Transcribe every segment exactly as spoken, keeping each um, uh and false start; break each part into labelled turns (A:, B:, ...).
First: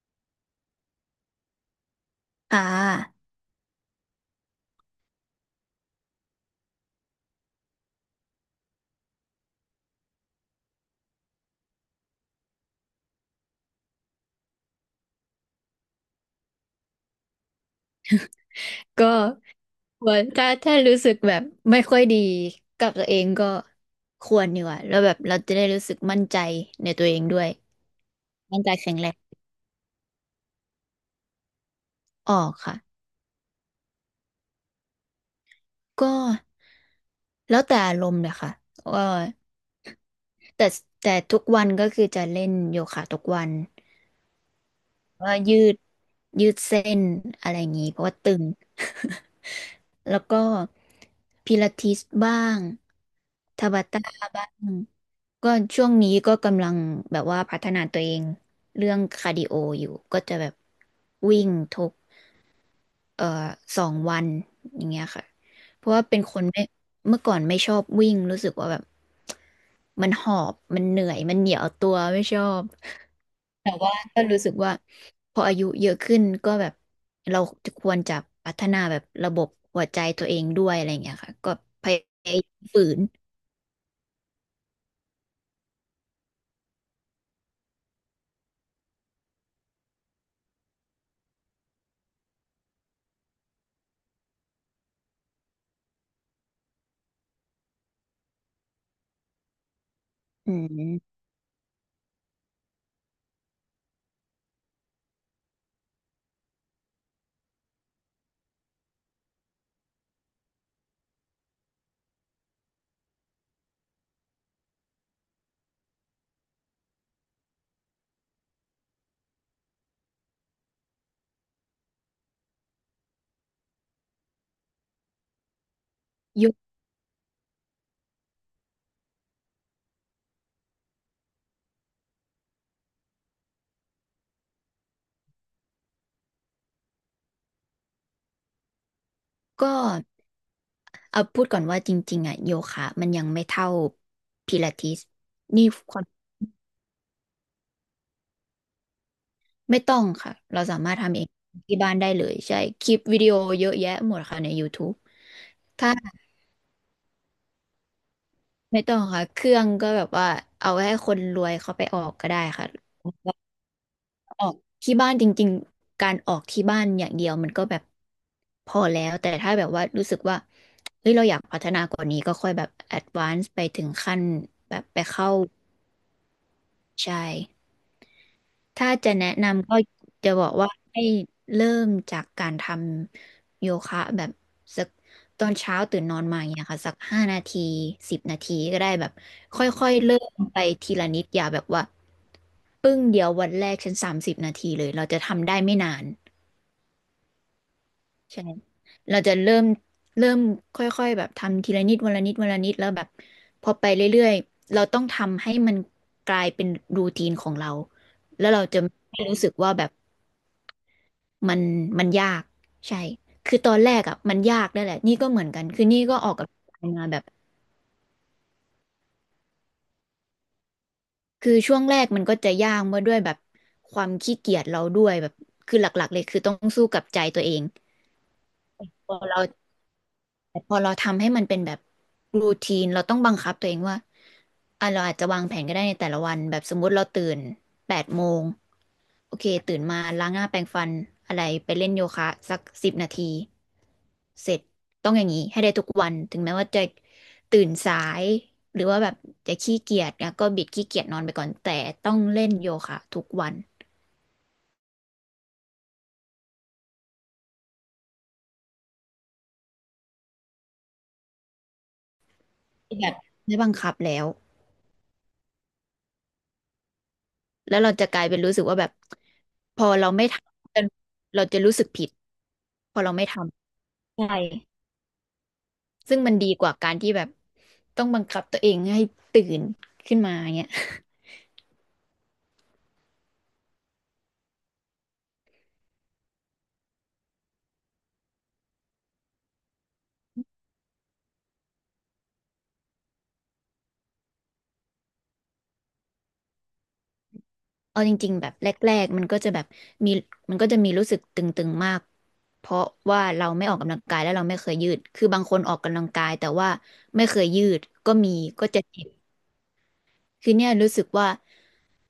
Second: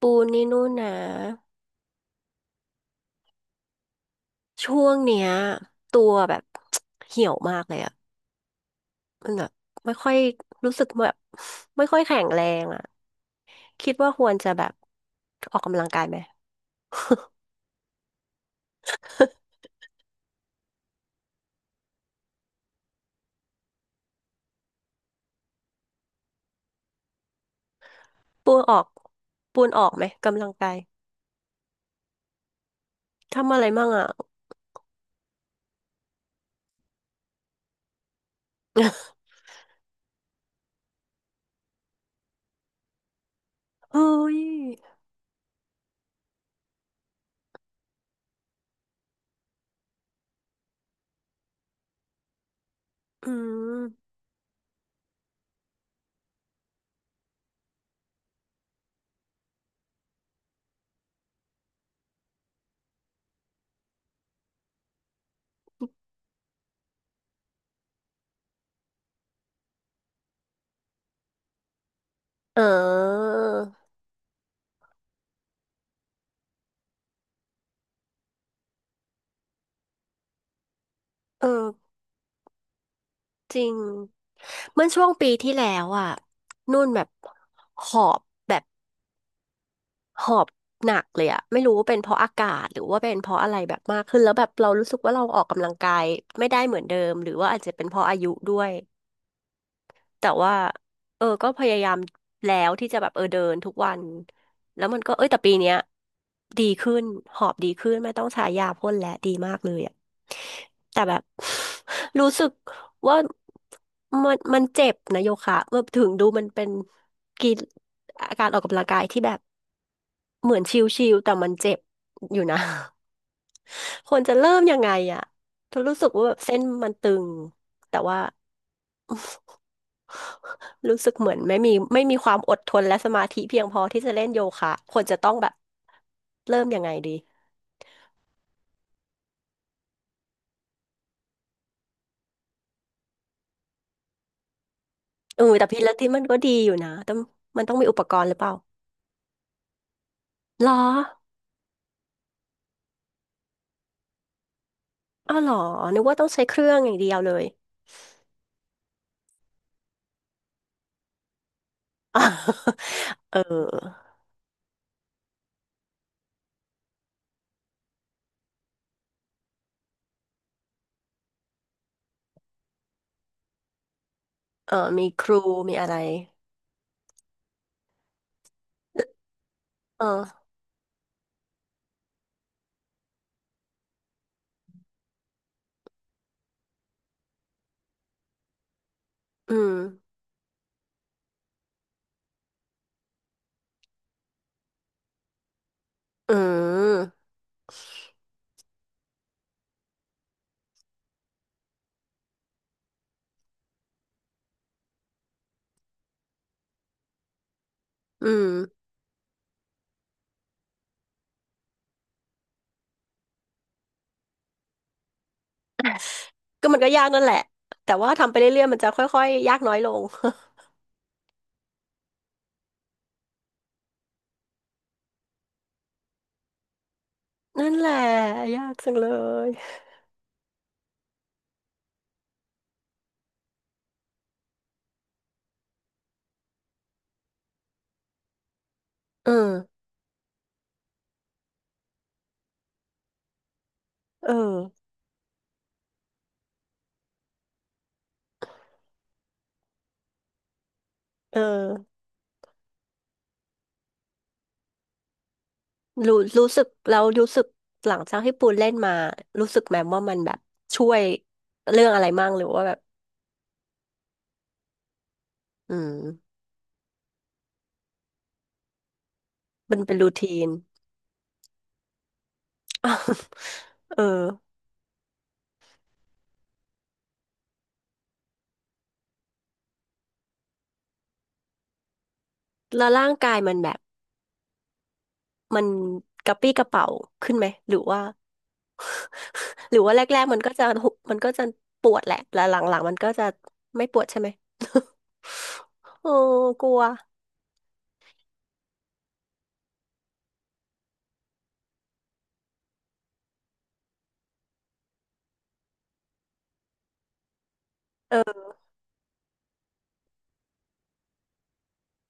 A: ปูนี่นู่นนะ
B: อ่า
A: ช่วงเนี้ยตัวแบบ เหี่ยวมากเลยอะมันแบบไม่ค่อยรู้สึกแบบไม่ค่อยแข็งแรงอะคิดว่าควรจะแบบออกกำลังกายไหม
B: ก็ควรถ้าถ้ารู้สึกแบบไม่ค่อยดีกับตัวเองก็ควรดีกว่าแล้วแบบเราจะได้รู้สึกมั่นใจในตัวเองด้วย
A: ปู
B: มั่
A: น
B: นใจ
A: ออก
B: แข็งแรง
A: ปูนออกไหมกำลังกาย
B: ออกค่ะ
A: ทำอะไรมั่งอะ
B: ก็แล้วแต่อารมณ์เลยค่ะว่าแต่แต่ทุกวันก็คือจะเล่นโยคะทุกวัน
A: เฮ้ย
B: ว่ายืดยืดเส้นอะไรอย่างนี้เพราะว่าตึง แล้วก็พิลาทิสบ้าง
A: อื
B: ทาบาตา
A: ม
B: บ้างก็ช่วงนี้ก็กำลังแบบว่าพัฒนาตัวเองเรื่องคาร์ดิโออยู่ก็จะแบบวิ่งทุกเอ่อสองวันอย่างเงี้ยค่ะเพราะว่าเป็นคนไม่เมื่อก่อนไม่ชอบวิ่งรู้สึกว่าแบบมันหอบมันเหนื่อยมันเหนียวตัวไม่ชอ
A: เอ
B: บ
A: อ
B: แต่ว่าก็รู้สึกว่าพออายุเยอะขึ้นก็แบบเราจะควรจะพัฒนาแบบระบบหัวใจตัวเองด้วยอะไรอย่างเงี้ยค่ะ
A: เอ
B: ก็พ
A: อ
B: ยายามฝืน
A: จริงเมื่อช่วงปีที่แล้วอะนุ่นแบบหอบแบบ หอบหนักเลยอะไม่รู้ว่าเป็นเพราะอากาศหรือว่าเป็นเพราะอะไรแบบมากขึ้นแล้วแบบเรารู้สึกว่าเราออกกำลังกายไม่ได้เหมือนเดิมหรือว่าอาจจะเป็นเพราะอายุด้วยแต่
B: อื
A: ว่า
B: ม
A: เออก็พยายามแล้วที่จะแบบเออเดินทุกวันแล้วมันก็เอ้ยแต่ปีเนี้ยดีขึ้นหอบดีขึ้นไม่ต้องใช้ยาพ่นแล้ดีมากเลยอะแต่แบบ รู้สึกว่ามันมันเจ็บนะโยคะเมื่อถึงดูมันเป็นกีฬาการออกกำลังกายที่แบบ เหมือนชิลๆแต่มันเจ็บอยู่นะ ควรจะเริ่มยังไงอ่ะรู้สึกว่าแบบ
B: โย
A: เส้นมันตึงแต่ว่า รู้สึกเหมือนไม่มีไม่มีความอดทนและสมาธิเพียงพอที่จะเล่นโยคะควรจะต้องแบบเริ่มยังไงดี
B: ก็เอาพูดก่อนว่าจริงๆอ่ะโยคะมันยังไม่เท่าพิลาทิส
A: เออ
B: นี่
A: แต่พิลา
B: ควา
A: ทิ
B: ม
A: สมันก็ดีอยู่นะแต่มันต้องมีอุปกรณ์หรือเปล่า
B: ไม่ต้องค่ะเรา
A: หรอ
B: สามารถทำเองที่บ้านได้เลยใช่คลิปวิดีโอเยอะแยะหมดค่ะใน YouTube
A: อ้าวหรอ
B: ถ้า
A: นึกว่าต้องใช้เครื่องอย่างเดียวเลย
B: ไม่ต้องค่ะเครื่องก็แบบว่าเอาไว้ให้คนรวยเขาไปออกก็ได้ค่ะ
A: เออ
B: ออกที่บ้านจริงๆ การออกที่บ้านอย่างเดียวมันก็แบบพอแล้วแต่ถ้าแบบว่ารู้สึกว่าเฮ้ยเราอยากพัฒนากว่านี้ก็ค่อยแบบแอดวานซ์ไปถึงขั้น
A: เอ
B: แบ
A: อ
B: บไป
A: มีค
B: เข้า
A: รูมีอะไร
B: ใช่ถ้าจะแนะนำก็จะ
A: เออ
B: บอกว่าให้เริ่มจากการทำโยคะแบบสักตอนเช้าตื่นนอนมาอย่างเงี้ยค่ะสักห้านาทีสิบนาทีก็ได้แบบ
A: อื
B: ค
A: ม
B: ่อยๆเริ่มไปทีละนิดอย่าแบบว่าปึ้งเดียววันแรกฉันสามสิบนาทีเลยเราจะทำได้ไม่นาน
A: อืม
B: ใช่เราจะเริ่มเริ่มค่อยๆแบบทำทีละนิดวันละนิดวันละนิดแล้วแบบพอไปเรื่อยๆเราต้องทำให้มันกลายเป็นรูทีนของเรา
A: อื
B: แล้
A: ม
B: วเราจะไม่รู้สึกว่าแบบมันมันยากใช่คือตอนแรกอ่ะมันยากนั่นแหละนี่ก็เหมือนกันคือนี่ก็ออกกับ
A: ก็มันก็ยา
B: มา
A: ก
B: แบ
A: นั่
B: บ
A: นแหละ แต่ว่าทำไปเรื่อยๆมันจะค่อยๆยากน้อยลง
B: คือช่วงแรกมันก็จะยากมาด้วยแบบความขี้เกียจเราด้วยแบบคือหลักๆเลยคือต้องสู้กับใจตัวเอ ง
A: นั่นแหละยากจังเล
B: พอเรา
A: ย
B: พอเราทำให้มันเป็นแบบรูทีนเราต้องบังคับตัวเองว่าอ่ะเราอาจจะวางแผนก็ได้ในแต่ละวันแบบสมมุติเราตื่นแปดโมง
A: เออ
B: โอเคตื่นมาล้างหน้าแปรงฟันอะไรไปเล่นโยคะสักสิบนาที
A: เออ
B: เสร็จต้องอย่างนี้ให้ได้ทุกวันถึงแม้ว่าจะตื่นสายหรือว่าแบบจะขี้เกียจนะก็บิดขี้เกียจนอนไป
A: เอ
B: ก่อนแต่
A: อ
B: ต้องเล่นโยคะทุกวัน
A: รู้รู้สึกแล้วรู้สึกหลังจากที่ปูนเล่นมารู้สึกแมมว่ามันแบบช่วยเรื่องอะไรมั่งหรือว่าแบบ
B: แบบไม่บังคับแล้ว
A: อืม
B: แล้วเราจะกลายเป็นรู้สึกว่าแบบ
A: มั
B: พ
A: น
B: อ
A: เป็น
B: เรา
A: รู
B: ไม่
A: ที
B: ท
A: น
B: ำเราจะรู้สึกผิดพอเราไม่ท
A: เออ
B: ใช่ำซึ่งมันดีกว่าการที่แบบต้องบังคับตัวเองให้ตื่นขึ้นมาเงี้ย
A: แล้วร่างกายมันแบบมันกระปรี้กระเป๋าขึ้นไหมหรือว่าหรือว่าแรกๆมันก็จะหุมันก็จะปวดแหละแล้วหลังๆมันก็จะไม่ปวดใช่ไหมโอ้กลัว
B: เอาจริงๆแบบแรกๆมันก็จะแบบมีมันก็จะมีรู้สึกตึงๆมากเพราะว่าเราไม่ออกกำลังกายแล้วเราไม่เคยยืดคือบางคนออกกำลังกายแต่ว่าไม่เคยยืดก็
A: เอ
B: มี
A: อ
B: ก็จะเจ็บ คือเนี่ยรู้สึกว่า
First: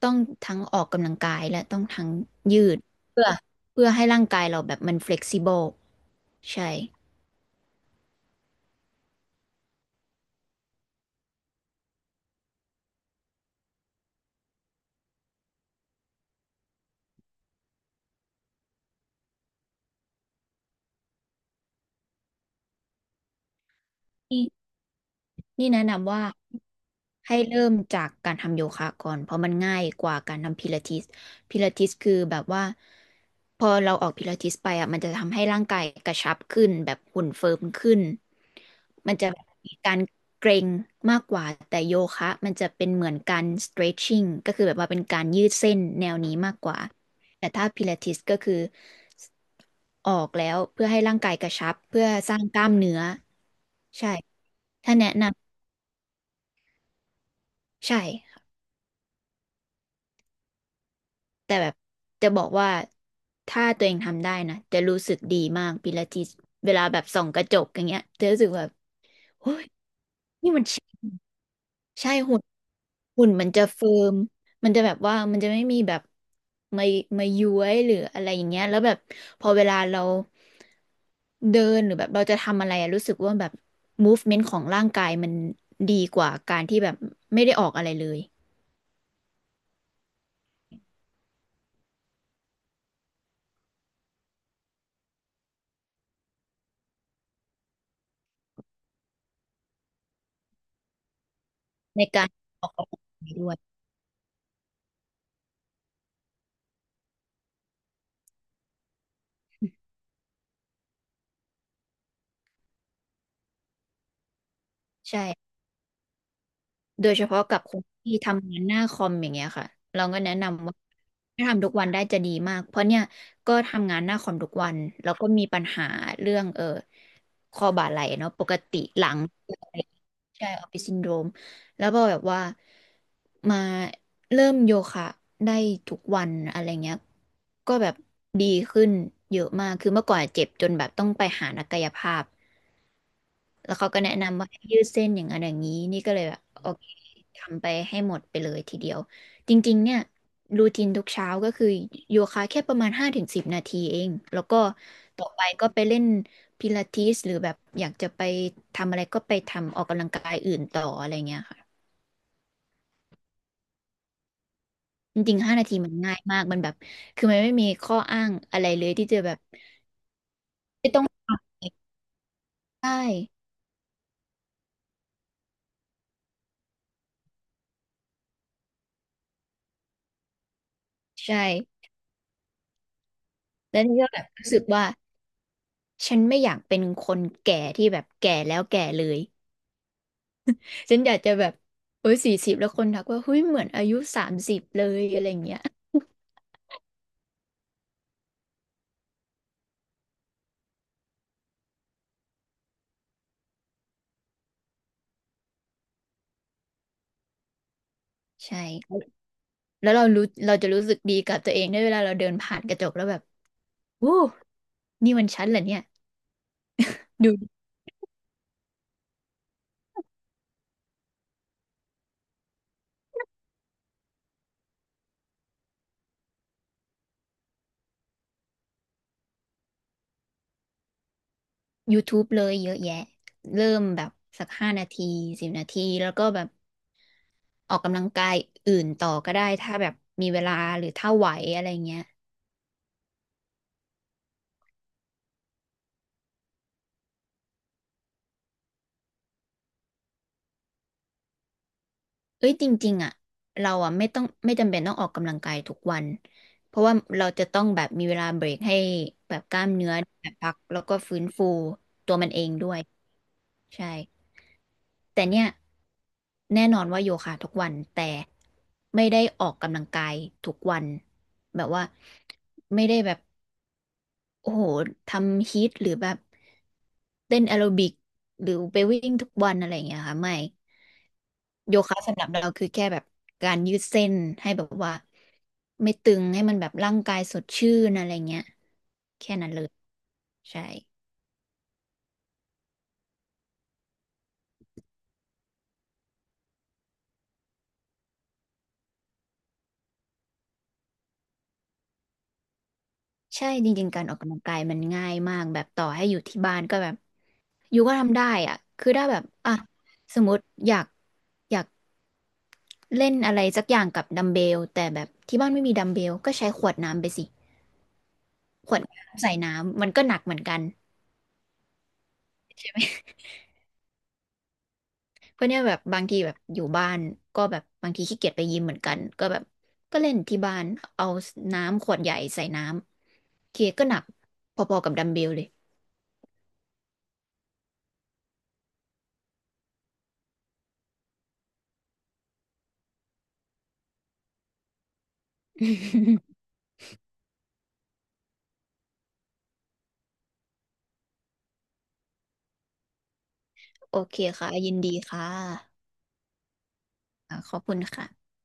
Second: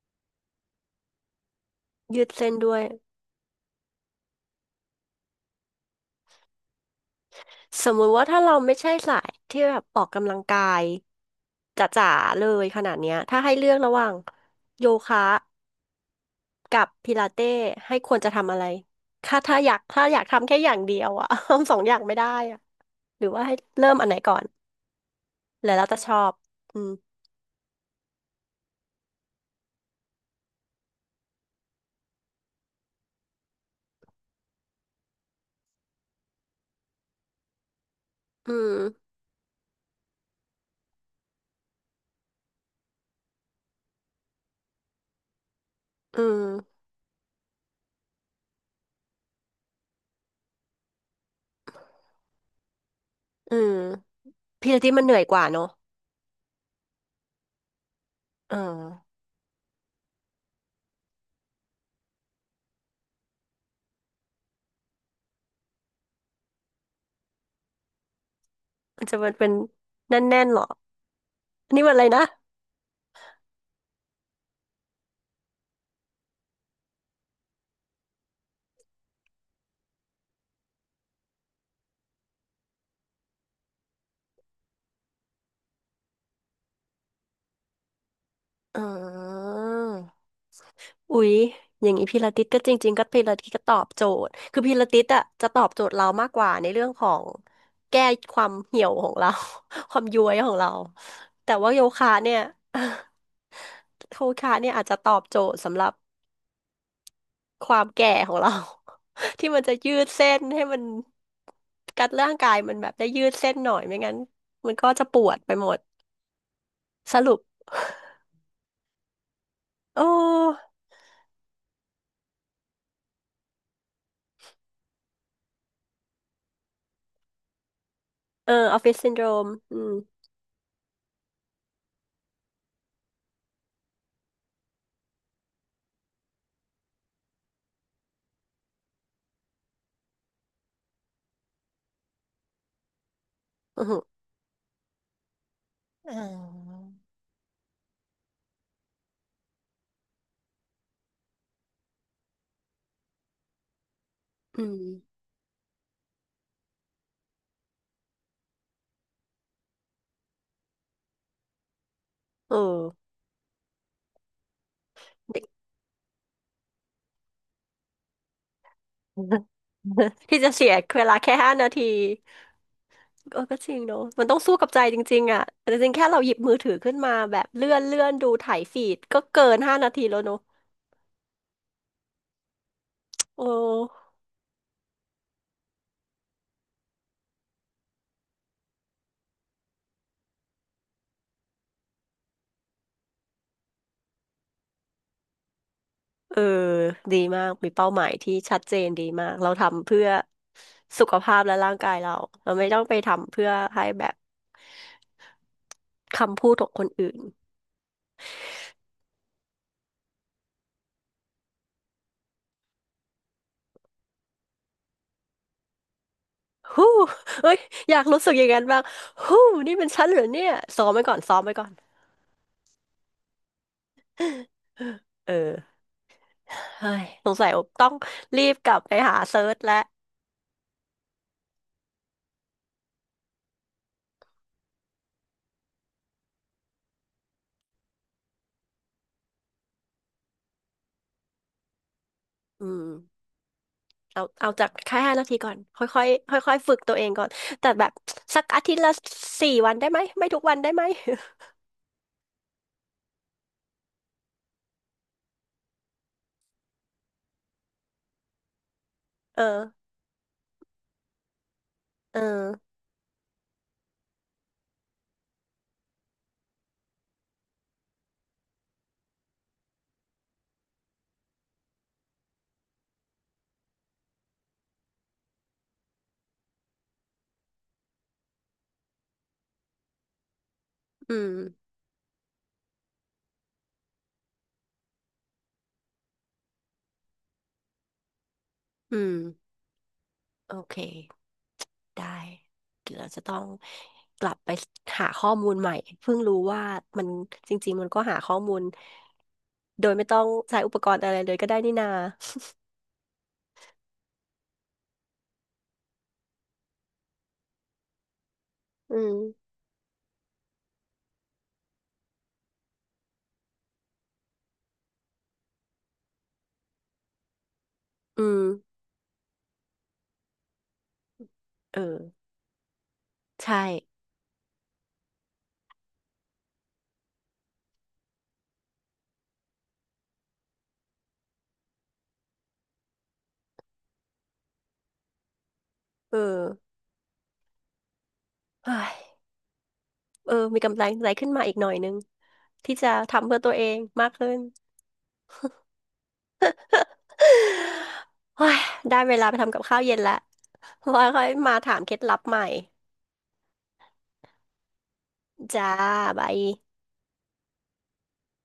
B: ต้องทั้งออกกำลังกายและต้องทั้ง
A: ยืดเส้น
B: ยื
A: ด้ว
B: ด
A: ย
B: เพื่อเพื่อให้ร่างกายเราแบบมัน flexible ใช่
A: สมมุติว่าถ้าเราไม่ใช่สายที่แบบออกกำลังกายจ๋าๆเลยขนาดเนี้ยถ้าให้เลือกระหว่างโยคะกับพิลาเต้ให้ควรจะทำอะไรถ้าถ้าอยากถ้าอยากทำแค่อย่างเดียวอะ ทำสองอย่างไม่ได้อะหรือว่าให้เริ่มอันไหนก่อ
B: นี่
A: น
B: นี่
A: แล้ว
B: แนะ
A: เราจะช
B: นำ
A: อ
B: ว่า
A: บอืม
B: ให้เริ่มจากการทำโยคะก่อนเพราะมันง่ายกว่าการทำพิลาทิสพิลาทิสคือแบบว่าพอเราออกพิลาทิสไปอ่ะมันจะทำให้ร่างกายกระชับขึ้นแบบหุ่นเฟิร์มขึ้น
A: อืม
B: มันจะมีการเกร็งมากกว่าแต่โยคะมันจะเป็นเหมือนการ stretching ก็คือแบบว่าเป็นการยืดเส้นแนว
A: อื
B: นี้มากก
A: ม
B: ว่าแต่ถ้าพิลาทิสก็คือออกแล้วเพื่อให้ร่างกายกระชับเพื่อสร้างกล้ามเนื้อ
A: อืม
B: ใช่
A: พิลาต้
B: ถ้า
A: มัน
B: แนะ
A: เหนื่อย
B: น
A: กว่าเนอะ
B: ำใช่
A: เออ
B: แต่แบบจะบอกว่าถ้าตัวเองทำได้นะจะรู้สึกดีมากปิลาทิสเวลาแบบส่องกระจกอย่างเงี้ยจะรู้สึกแบบ
A: มันจะเป็นเป็
B: โอ้
A: น
B: ย
A: แน่น
B: นี่
A: ๆหร
B: มั
A: อ
B: นใช่
A: อันนี่มันอะไร
B: ใช่
A: นะ
B: หุ่นหุ่นมันจะเฟิร์มมันจะแบบว่ามันจะไม่มีแบบมามาย้วยหรืออะไรอย่างเงี้ยแล้วแบบพอเวลาเราเดินหรือแบบเราจะทำอะไรอะรู้สึกว่าแบบม o ฟเมน n ์ของร่างกายมันดีกว่าการที่แบบไม่ได้ออกอะไรเลย
A: อออ อุ๊ยอย่างนี้พิลาทิสก็จริงๆก็พิลาทิสก็ตอบโจทย์คือพิลาทิสอ่ะจะตอบโจทย์เรามากกว่าในเรื่องของแก้ความเหี่ยวของเรา ความย้วยของเราแต่ว่าโย
B: ใน
A: คะ
B: การ
A: เนี่ย
B: ออกกำลังกายด้วย
A: โยคะเนี่ยอาจจะตอบโจทย์สำหรับความแก่ของเรา ที่มันจะยืดเส้นให้มันกัดร่างกายมันแบบได้ยืดเส้นหน่อยไม่งั้นมันก็จะปวดไป
B: ใช่
A: หมด
B: โดย
A: ส
B: เฉ
A: รุป
B: พาะกับคนที่ ทำงานหน้าคอมอย่างเงี้ยค่ะ
A: โอ
B: เราก็แนะ
A: ้
B: นำว่าถ้าทำทุกวันได้จะดีมากเพราะเนี่ยก็ทำงานหน้าคอมทุกวันแล้วก็มีปัญหาเรื่องเออคอบ่าไหล่เนาะป
A: เออ
B: ก
A: อ
B: ติ
A: อฟฟิศ
B: หลั
A: ซินโด
B: ง
A: รมอืม
B: ใช่ออฟฟิศซินโดรมแล้วพอแบบว่ามาเริ่มโยคะได้ทุกวันอะไรเงี้ยก็แบบดีขึ้นเยอะมากคือเมื่อก่อนเจ็บจนแบบต้องไปหานักกายภาพ แล้ว
A: อือ
B: เขา
A: หื
B: ก็
A: อ
B: แนะนำว่าให้ยืดเส้นอย่างนั้นอย่างนี้นี่ก็
A: อ๋
B: เล
A: อ
B: ยแบบโอเคทำไปให้หมดไปเลยทีเดียวจริงๆเนี่ยรูทีนทุกเช้าก็คือโยคะแค่ประมาณห้าถึงสิบนาทีเองแล้วก็
A: อืม
B: ต่อไปก็ไปเล่นพิลาทิสหรือแบบอยากจะไปทำอะไรก็ไปทำออกกำลังกายอื่นต่ออะไรเงี้ยค่ะ
A: เออ
B: จริงๆห้านาทีมันง่ายมากมันแบบคือมันไม่มีข้ออ้างอะไรเลยที่จะแบบ
A: ที่จะเสียเวลาแค่ห้านาที
B: ใช่
A: เออก็จริงเนอะมันต้องสู้กับใจจริงๆอ่ะแต่จริงๆแค่เราหยิบมือถือขึ้นมาแบบเลื่อนเลื่อนดูถ่ายฟีดก็เกินห้านาทีแล้วเนอะ
B: ใช่
A: โอ้
B: แล้วนี่ก็แบบรู้สึกว่าฉันไม่อยากเป็นคนแก่ที่แบบแก่แล้วแก่เลย ฉันอยากจะแบบเอ้ยสี่สิบแล้วคนทักว่า เฮ้ยเหมือนอายุสามสิบเลยอะไรอย่างเงี้ย
A: เออดีมากมีเป้าหมายที่ชัดเจนดีมากเราทำเพื่อสุขภาพและร่างกายเราเราไม่ต้องไปทำเพื่อให้แบบคำพูดของคนอื่น
B: ใช่ แล้วเรารู้เราจะรู้สึกดีกับตัวเองได้เวลาเราเดินผ่านกระจกแล้วแบบโอ้นี่มันฉันเหรอเนี่ย
A: ฮู้
B: ดู
A: เอ้ยอยากรู้สึกอย่างนั้นบ้างฮู้นี่เป็นฉันเหรอเนี่ยซ้อมไว้ก่อนซ้อมไว้ก่อนเออ เฮ้ยสงสัยต้องรีบกลับไปหาเซิร์ชแล้ว
B: ยูทูบ เลยเยอะแยะเริ่มแบบสักห้านาทีสิบนาทีแล้วก็แบบออกกำลังกายอื่นต่อก็ได้ถ้าแบบมีเวลาหรือถ้าไหวอะไรเงี้ย
A: อืมเอาเอาจากแค่ห้านาทีก่อนค่อยค่อยค่อยค่อยๆฝึกตัวเองก่อนแต่แบบสักอาทิตย์ละสี่วันได้ไหมไม่ทุกวันได้ไหม
B: เอ้ยจริงๆอ่ะเราอ่ะไม่ต้องไม่จำเป็นต้องออกกำลังกายทุกวันเพราะว่าเราจะต้องแบบมีเวลาเบรกให้ แบ
A: เอ
B: บก
A: อ
B: ล้ามเนื้อแบบพักแล้วก็ฟื้นฟูตั
A: เ
B: วมันเอง
A: ออ
B: ด้วยใช่แต่เนี่ยแน่นอนว่าโยคะทุกวันแต่ไม่ได้ออกกำลังกายทุกวันแบบว่าไม่ได้แบบโอ้โหทำฮีทหรือแบบเต้นแอโรบิกหรือไปวิ่งทุกวันอะไรอย่างเงี้ยค่ะไม่
A: อืม
B: โยคะสำหรับเราคือแค่แบบการยืดเส้นให้แบบว่าไม่ตึงให้มันแบบร่างกายสดชื่นอะไรเงี้ย
A: อืม
B: แค่นั้นเลย
A: โอ
B: ใช่
A: เคได้เดี๋ยวเราจะต้องกลับไปหาข้อมูลใหม่เพิ่งรู้ว่ามันจริงๆมันก็หาข้อมูลโดยไม่ต้องใช้อุปกรณ์อะไรเลยก็ได้นี่นา
B: ใช่จริงๆการออกกำลังกายมันง่ายมากแบบต่อให้อยู่ที่บ้านก็แบบอยู่ก็ทำได้อ่ะคือ
A: อื
B: ได้
A: ม
B: แบบอ่ะสมมติอยากอยากเล่นอะไรสักอย่างกับดัมเบลแต่แบบที่บ้านไม่มีดัมเบลก็ใช้ขวดน้ำไปสิ
A: อืม
B: ขวดน้ำใส่น้ำมันก็หนักเหมือนกัน
A: เออใช่
B: เพราะเนี่ยแบบบางทีแบบอยู่บ้านก็แบบบางทีขี้เกียจไปยิมเหมือนกันก็แบบก็เล่นที่บ้านเอาน้ำขวดใหญ่ใส่น้ำโอเคก็หนักพอๆกับดัมเบลเลย
A: เออเฮ้ย เออมีกำลังใจขึ้นมาอีกหน่อยนึงที่จะทำเพื่อตัวเองมากขึ้น โอ้ยได้เวลาไปทำกับข้าวเย็นละไว้ค่อยมาถามเคล็ดลับใหม่
B: โอเคค่ะยินดีค่ะ
A: จ้าบาย
B: อ่าขอบคุณค่ะ